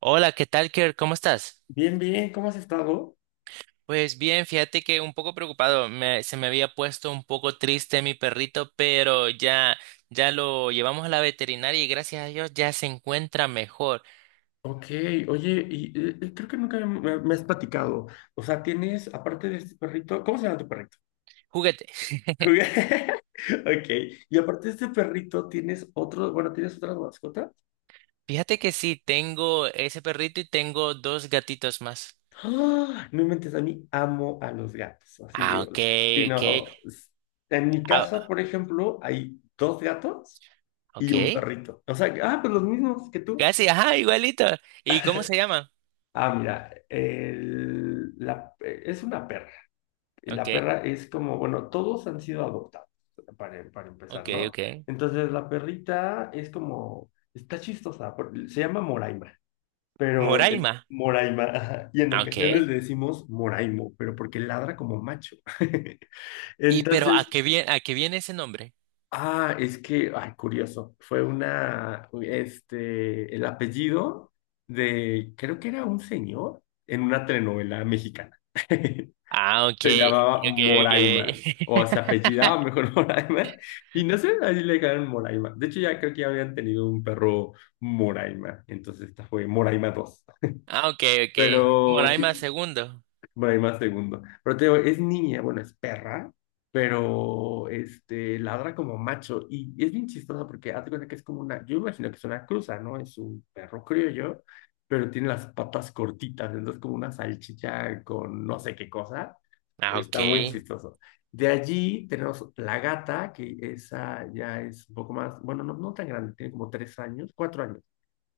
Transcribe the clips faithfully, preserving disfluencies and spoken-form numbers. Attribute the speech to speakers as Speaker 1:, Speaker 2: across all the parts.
Speaker 1: Hola, ¿qué tal, Kerr? ¿Cómo estás?
Speaker 2: Bien, bien, ¿cómo has estado?
Speaker 1: Pues bien, fíjate que un poco preocupado, me- se me había puesto un poco triste mi perrito, pero ya, ya lo llevamos a la veterinaria y gracias a Dios ya se encuentra mejor.
Speaker 2: Ok, oye, y eh, eh, creo que nunca me, me- me has platicado. O sea, tienes, aparte de este perrito, ¿cómo se llama tu perrito?
Speaker 1: Juguete.
Speaker 2: Ok, y aparte de este perrito, tienes otro, bueno, tienes otra mascota.
Speaker 1: Fíjate que sí, tengo ese perrito y tengo dos gatitos más.
Speaker 2: ¡Ah! No inventes, a mí amo a los gatos, así,
Speaker 1: Ah, ok,
Speaker 2: o- sí,
Speaker 1: ok.
Speaker 2: no. s- En mi casa,
Speaker 1: Ah,
Speaker 2: por ejemplo, hay dos gatos y
Speaker 1: ok.
Speaker 2: un perrito. O sea, ah, pues los mismos que tú.
Speaker 1: Casi, ajá, igualito. ¿Y cómo se llama?
Speaker 2: Ah, mira, el- la, eh, es una perra.
Speaker 1: Ok,
Speaker 2: La perra es como, bueno, todos han sido adoptados, para, para
Speaker 1: ok,
Speaker 2: empezar, ¿no?
Speaker 1: ok.
Speaker 2: Entonces la perrita es como, está chistosa, se llama Moraima, pero
Speaker 1: Moraima.
Speaker 2: en Moraima, ajá, y en
Speaker 1: Ah,
Speaker 2: ocasiones
Speaker 1: ok.
Speaker 2: le decimos Moraimo, pero porque ladra como macho.
Speaker 1: ¿Y pero a
Speaker 2: Entonces,
Speaker 1: qué viene, a qué viene ese nombre?
Speaker 2: ah, es que, ay, curioso, fue una, este, el apellido de, creo que era un señor en una telenovela mexicana.
Speaker 1: Ah, ok,
Speaker 2: Se llamaba
Speaker 1: ok, ok.
Speaker 2: Moraima, o se apellidaba mejor Moraima, y no sé, así le dejaron Moraima. De hecho, ya creo que ya habían tenido un perro Moraima, entonces esta fue Moraima dos.
Speaker 1: Ah, ok, ok.
Speaker 2: Pero
Speaker 1: Moraima
Speaker 2: sí,
Speaker 1: segundo.
Speaker 2: bueno, hay más segundo. Pero te digo, es niña, bueno, es perra, pero este, ladra como macho. Y es bien chistosa porque hazte cuenta que es como una, yo imagino que es una cruza, ¿no? Es un perro criollo, pero tiene las patas cortitas, entonces como una salchicha con no sé qué cosa,
Speaker 1: Ah,
Speaker 2: pero
Speaker 1: ok.
Speaker 2: está muy chistoso. De allí tenemos la gata, que esa ya es un poco más, bueno, no, no tan grande, tiene como tres años, cuatro años.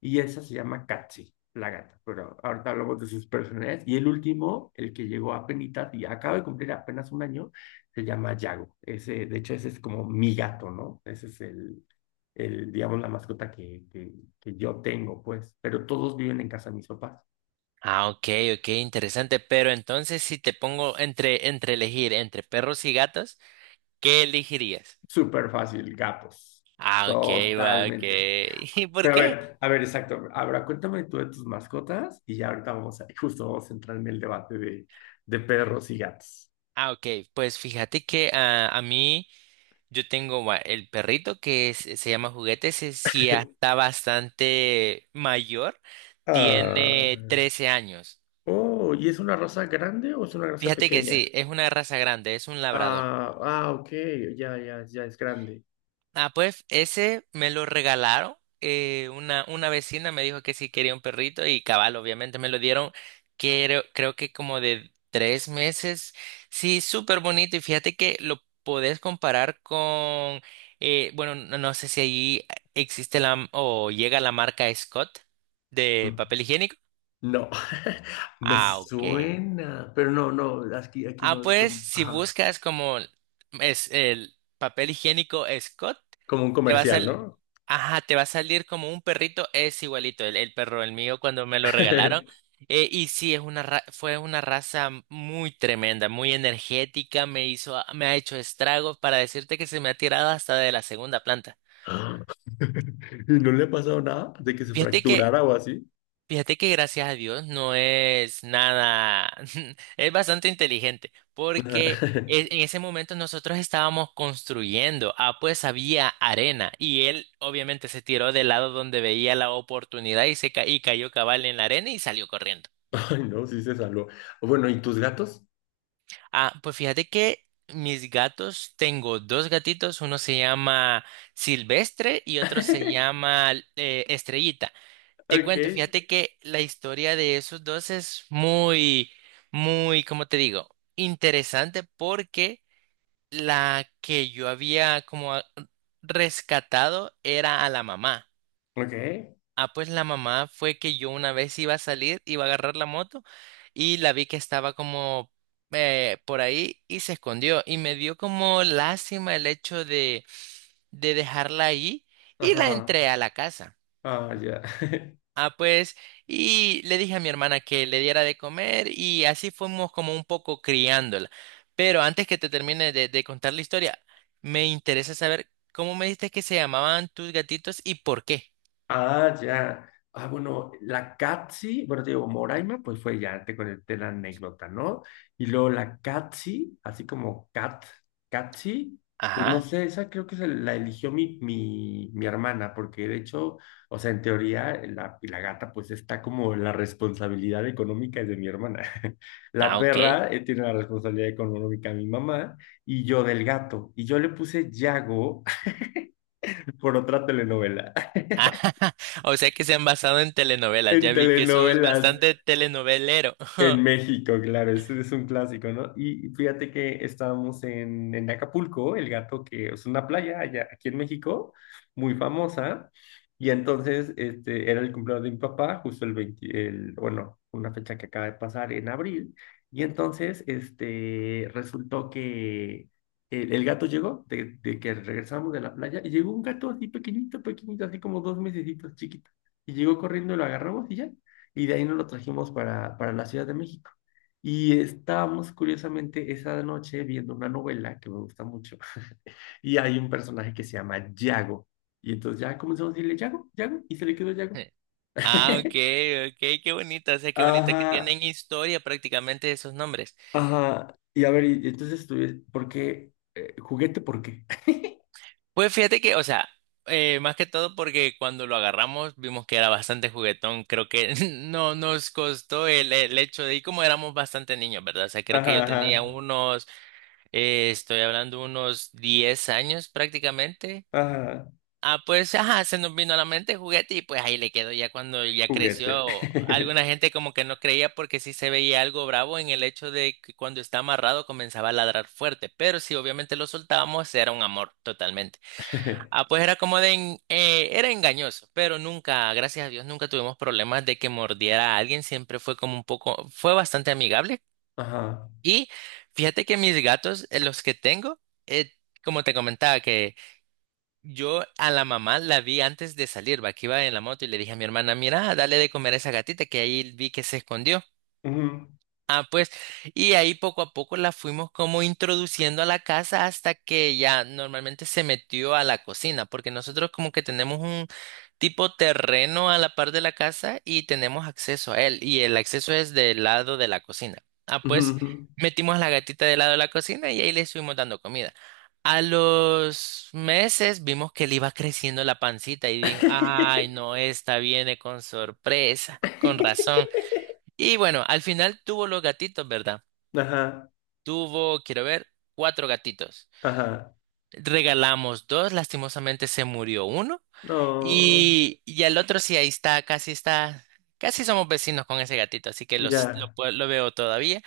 Speaker 2: Y esa se llama Katzi, la gata, pero ahorita hablamos de sus personalidades. Y el último, el que llegó a penitas y acaba de cumplir apenas un año, se llama Yago. Ese, de hecho, ese es como mi gato, ¿no? Ese es el, el digamos, la mascota que, que, que yo tengo, pues. Pero todos viven en casa de mis papás.
Speaker 1: Ah, ok, ok, interesante. Pero entonces, si te pongo entre, entre elegir entre perros y gatos, ¿qué elegirías?
Speaker 2: Súper fácil, gatos.
Speaker 1: Ah, ok, va, ok.
Speaker 2: Totalmente.
Speaker 1: ¿Y por
Speaker 2: Pero a
Speaker 1: qué?
Speaker 2: ver, a ver, exacto. Ahora cuéntame tú de tus mascotas y ya ahorita vamos a, justo vamos a entrar en el debate de, de perros y gatos.
Speaker 1: Ah, ok, pues fíjate que ah, a mí yo tengo va, el perrito que es- se llama Juguetes, si sí ya está bastante mayor,
Speaker 2: Ah.
Speaker 1: tiene trece años.
Speaker 2: Oh, ¿y es una raza grande o es una raza
Speaker 1: Fíjate que
Speaker 2: pequeña?
Speaker 1: sí, es una raza grande, es un labrador.
Speaker 2: Ah, ah, ok, ya, ya, ya es grande.
Speaker 1: Ah, pues ese me lo regalaron. eh, una, una vecina me dijo que sí quería un perrito y cabal, obviamente me lo dieron, creo, creo que como de tres meses. Sí, súper bonito y fíjate que lo podés comparar con, eh, bueno, no, no sé si allí existe la o llega la marca Scott de
Speaker 2: Mm.
Speaker 1: papel higiénico.
Speaker 2: No, me
Speaker 1: Ah, ok.
Speaker 2: suena, pero no, no, aquí, aquí
Speaker 1: Ah,
Speaker 2: no es
Speaker 1: pues
Speaker 2: como,
Speaker 1: si
Speaker 2: ajá,
Speaker 1: buscas como es el papel higiénico Scott,
Speaker 2: como un
Speaker 1: te va a
Speaker 2: comercial,
Speaker 1: salir,
Speaker 2: ¿no?
Speaker 1: ajá, te va a salir como un perrito, es igualito, el, el perro, el mío cuando me lo regalaron. Eh, y sí, es una ra- fue una raza muy tremenda, muy energética, me hizo, me ha hecho estragos para decirte que se me ha tirado hasta de la segunda planta.
Speaker 2: Ah. ¿Y no le ha pasado nada de que se
Speaker 1: Fíjate que
Speaker 2: fracturara o así?
Speaker 1: Fíjate que gracias a Dios no es nada, es bastante inteligente, porque
Speaker 2: Ajá.
Speaker 1: e- en ese momento nosotros estábamos construyendo, ah, pues había arena y él obviamente se tiró del lado donde veía la oportunidad y se ca- y cayó cabal en la arena y salió corriendo.
Speaker 2: Ay, no, sí se salvó. Bueno, ¿y tus gatos?
Speaker 1: Ah, pues fíjate que mis gatos, tengo dos gatitos, uno se llama Silvestre y otro se llama eh, Estrellita. Te cuento,
Speaker 2: Ok,
Speaker 1: fíjate que la historia de esos dos es muy, muy, como te digo, interesante porque la que yo había como a- rescatado era a la mamá.
Speaker 2: ok,
Speaker 1: Ah, pues la mamá fue que yo una vez iba a salir, iba a agarrar la moto y la vi que estaba como eh, por ahí y se escondió y me dio como lástima el hecho de, de dejarla ahí y la
Speaker 2: ajá,
Speaker 1: entré a la casa.
Speaker 2: ah, ya.
Speaker 1: Ah, pues, y le dije a mi hermana que le diera de comer y así fuimos como un poco criándola. Pero antes que te termine de, de contar la historia, me interesa saber cómo me dijiste que se llamaban tus gatitos y por qué.
Speaker 2: Ah, ya. Ah, bueno, la Catsi, bueno, te digo, Moraima, pues fue ya, te conté la anécdota, ¿no? Y luego la Catsi, así como Cat, Catsi, pues no
Speaker 1: Ajá.
Speaker 2: sé, esa creo que se la eligió mi, mi, mi hermana, porque de hecho, o sea, en teoría, eh, la, la gata, pues está como la responsabilidad económica es de mi hermana. La
Speaker 1: Ah, ok.
Speaker 2: perra, eh, tiene la responsabilidad económica de mi mamá, y yo del gato. Y yo le puse Yago por otra telenovela.
Speaker 1: O sea que se han basado en telenovelas.
Speaker 2: En
Speaker 1: Ya vi que sos
Speaker 2: telenovelas.
Speaker 1: bastante telenovelero.
Speaker 2: En México, claro, ese es un clásico, ¿no? Y fíjate que estábamos en, en Acapulco, el gato que es una playa allá aquí en México, muy famosa, y entonces este, era el cumpleaños de mi papá, justo el veinte, el, bueno, una fecha que acaba de pasar en abril, y entonces este, resultó que el, el gato llegó, de, de que regresamos de la playa, y llegó un gato así pequeñito, pequeñito, así como dos mesecitos, chiquito, y llegó corriendo, lo agarramos y ya y de ahí nos lo trajimos para, para la Ciudad de México. Y estábamos curiosamente esa noche viendo una novela que me gusta mucho y hay un personaje que se llama Yago. Y entonces ya comenzamos a decirle Yago, Yago, y se le quedó Yago.
Speaker 1: Ah, ok, ok, qué bonito. O sea, qué bonito que
Speaker 2: Ajá,
Speaker 1: tienen historia prácticamente esos nombres.
Speaker 2: ajá. Y a ver, y entonces estuve, ¿por qué? Eh, ¿juguete por qué?
Speaker 1: Pues fíjate que, o sea, eh, más que todo porque cuando lo agarramos vimos que era bastante juguetón. Creo que no nos costó el, el hecho de, y como éramos bastante niños, ¿verdad? O sea, creo que
Speaker 2: Ajá,
Speaker 1: yo tenía
Speaker 2: ajá,
Speaker 1: unos, eh, estoy hablando unos diez años prácticamente.
Speaker 2: ajá,
Speaker 1: Ah, pues, ajá, se nos vino a la mente juguete y pues ahí le quedó ya cuando ya
Speaker 2: juguete.
Speaker 1: creció. Alguna gente como que no creía porque sí se veía algo bravo en el hecho de que cuando está amarrado comenzaba a ladrar fuerte, pero si obviamente lo soltábamos era un amor totalmente. Ah, pues era como de en- eh, era engañoso, pero nunca, gracias a Dios, nunca tuvimos problemas de que mordiera a alguien. Siempre fue como un poco, fue bastante amigable.
Speaker 2: Ajá.
Speaker 1: Y fíjate que mis gatos, eh, los que tengo, eh, como te comentaba, que yo a la mamá la vi antes de salir, va, que iba en la moto y le dije a mi hermana, mira, dale de comer a esa gatita que ahí vi que se escondió.
Speaker 2: Ujú,
Speaker 1: Ah, pues, y ahí poco a poco la fuimos como introduciendo a la casa hasta que ya normalmente se metió a la cocina, porque nosotros como que tenemos un tipo terreno a la par de la casa y tenemos acceso a él, y el acceso es del lado de la cocina. Ah,
Speaker 2: ujú,
Speaker 1: pues,
Speaker 2: ujú.
Speaker 1: metimos a la gatita del lado de la cocina y ahí le estuvimos dando comida. A los meses vimos que le iba creciendo la pancita y dijo, ay, no, esta viene con sorpresa, con razón. Y bueno, al final tuvo los gatitos, ¿verdad?
Speaker 2: Ajá,
Speaker 1: Tuvo, quiero ver, cuatro gatitos.
Speaker 2: ajá.
Speaker 1: Regalamos dos, lastimosamente se murió uno.
Speaker 2: No,
Speaker 1: Y, y el otro sí, ahí está, casi está, casi somos vecinos con ese gatito, así que los- lo,
Speaker 2: ya.
Speaker 1: pue- lo veo todavía.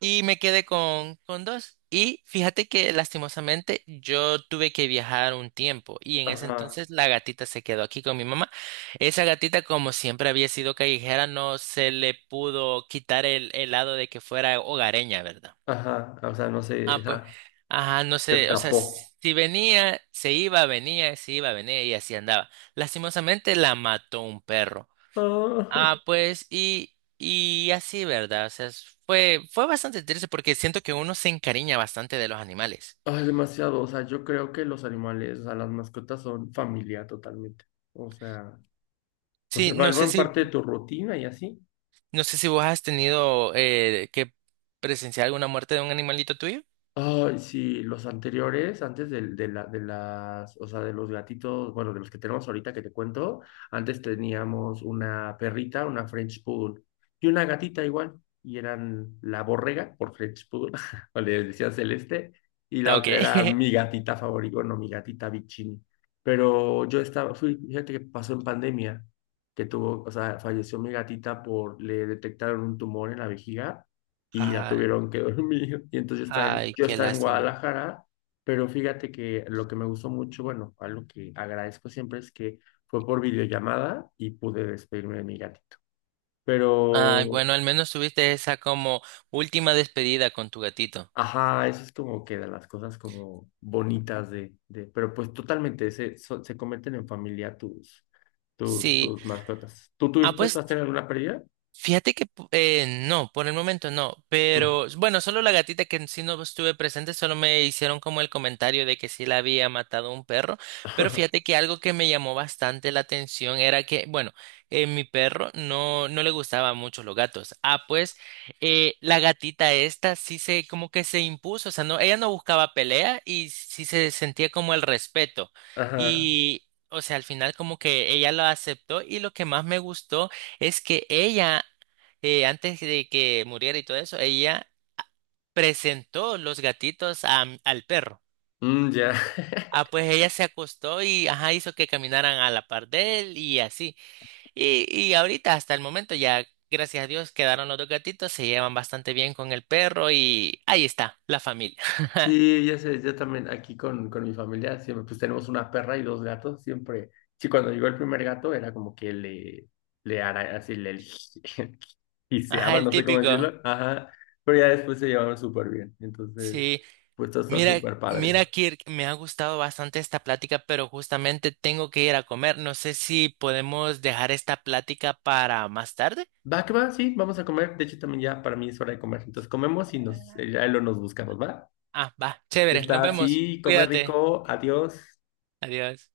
Speaker 1: Y me quedé con, con dos. Y fíjate que lastimosamente yo tuve que viajar un tiempo y en ese
Speaker 2: Ajá.
Speaker 1: entonces la gatita se quedó aquí con mi mamá. Esa gatita, como siempre había sido callejera, no se le pudo quitar el, el lado de que fuera hogareña, ¿verdad?
Speaker 2: Ajá, o sea, no sé,
Speaker 1: Ah, pues,
Speaker 2: ajá,
Speaker 1: ajá, no
Speaker 2: se
Speaker 1: sé, o sea,
Speaker 2: escapó.
Speaker 1: si venía, se iba, venía, se iba, venía y así andaba. Lastimosamente la mató un perro.
Speaker 2: Ah.
Speaker 1: Ah, pues, y, y así, ¿verdad? O sea, es- fue, fue bastante triste porque siento que uno se encariña bastante de los animales.
Speaker 2: Ay, demasiado, o sea, yo creo que los animales, o sea, las mascotas son familia totalmente. O sea, pues
Speaker 1: Sí,
Speaker 2: se
Speaker 1: no sé
Speaker 2: vuelven
Speaker 1: si,
Speaker 2: parte de tu rutina y así.
Speaker 1: no sé si vos has tenido eh, que presenciar alguna muerte de un animalito tuyo.
Speaker 2: Ay, sí, los anteriores, antes del- de, la, de las, o sea, de los gatitos, bueno, de los que tenemos ahorita que te cuento, antes teníamos una perrita, una French Poodle y una gatita igual, y eran la borrega por French Poodle, o le decía Celeste, y la
Speaker 1: Ok.
Speaker 2: otra era mi gatita favorita, bueno, mi gatita Vicini. Pero yo estaba, fui, fíjate que pasó en pandemia, que tuvo, o sea, falleció mi gatita por, le detectaron un tumor en la vejiga y la
Speaker 1: Ay,
Speaker 2: tuvieron que dormir. Y entonces está en-
Speaker 1: ay,
Speaker 2: yo
Speaker 1: qué
Speaker 2: estaba en
Speaker 1: lástima.
Speaker 2: Guadalajara, pero fíjate que lo que me gustó mucho, bueno, algo que agradezco siempre es que fue por videollamada y pude despedirme de mi gatito.
Speaker 1: Ay,
Speaker 2: Pero,
Speaker 1: bueno, al menos tuviste esa como última despedida con tu gatito.
Speaker 2: ajá, eso es como que de las cosas como bonitas de, de pero pues totalmente, se, so- se cometen en familia tus, tus,
Speaker 1: Sí.
Speaker 2: tus mascotas. ¿Tú
Speaker 1: Ah,
Speaker 2: tuviste, tú
Speaker 1: pues.
Speaker 2: has tenido alguna pérdida?
Speaker 1: Fíjate que po- eh, no, por el momento no, pero bueno, solo la gatita que sí no estuve presente, solo me hicieron como el comentario de que sí la había matado un perro, pero fíjate que algo que me llamó bastante la atención era que, bueno, eh, mi perro no, no le gustaban mucho los gatos. Ah, pues eh, la gatita esta sí se como que se impuso, o sea, no, ella no buscaba pelea y sí se sentía como el respeto.
Speaker 2: Ajá.
Speaker 1: Y, o sea, al final como que ella lo aceptó y lo que más me gustó es que ella, eh, antes de que muriera y todo eso, ella presentó los gatitos a al perro.
Speaker 2: Mm, ya.
Speaker 1: Ah, pues ella se acostó y ajá, hizo que caminaran a la par de él y así. Y, y ahorita, hasta el momento, ya, gracias a Dios, quedaron los dos gatitos, se llevan bastante bien con el perro y ahí está, la familia.
Speaker 2: Sí, ya sé, yo también aquí con, con mi familia siempre, pues tenemos una perra y dos gatos, siempre. Sí, cuando llegó el primer gato era como que le, le ara- así le
Speaker 1: Ajá,
Speaker 2: giseaba,
Speaker 1: el
Speaker 2: no sé cómo
Speaker 1: típico.
Speaker 2: decirlo, ajá, pero ya después se llevaron súper bien, entonces,
Speaker 1: Sí,
Speaker 2: pues todo está
Speaker 1: Mira,
Speaker 2: súper padre.
Speaker 1: mira, Kirk, me ha gustado bastante esta plática, pero justamente tengo que ir a comer. No sé si podemos dejar esta plática para más tarde.
Speaker 2: Va, que va, sí, vamos a comer, de hecho también ya para mí es hora de comer, entonces comemos y nos, eh, ya lo nos buscamos, ¿va?
Speaker 1: Ah, va, chévere, nos
Speaker 2: Está
Speaker 1: vemos.
Speaker 2: así, come
Speaker 1: Cuídate.
Speaker 2: rico, adiós.
Speaker 1: Adiós.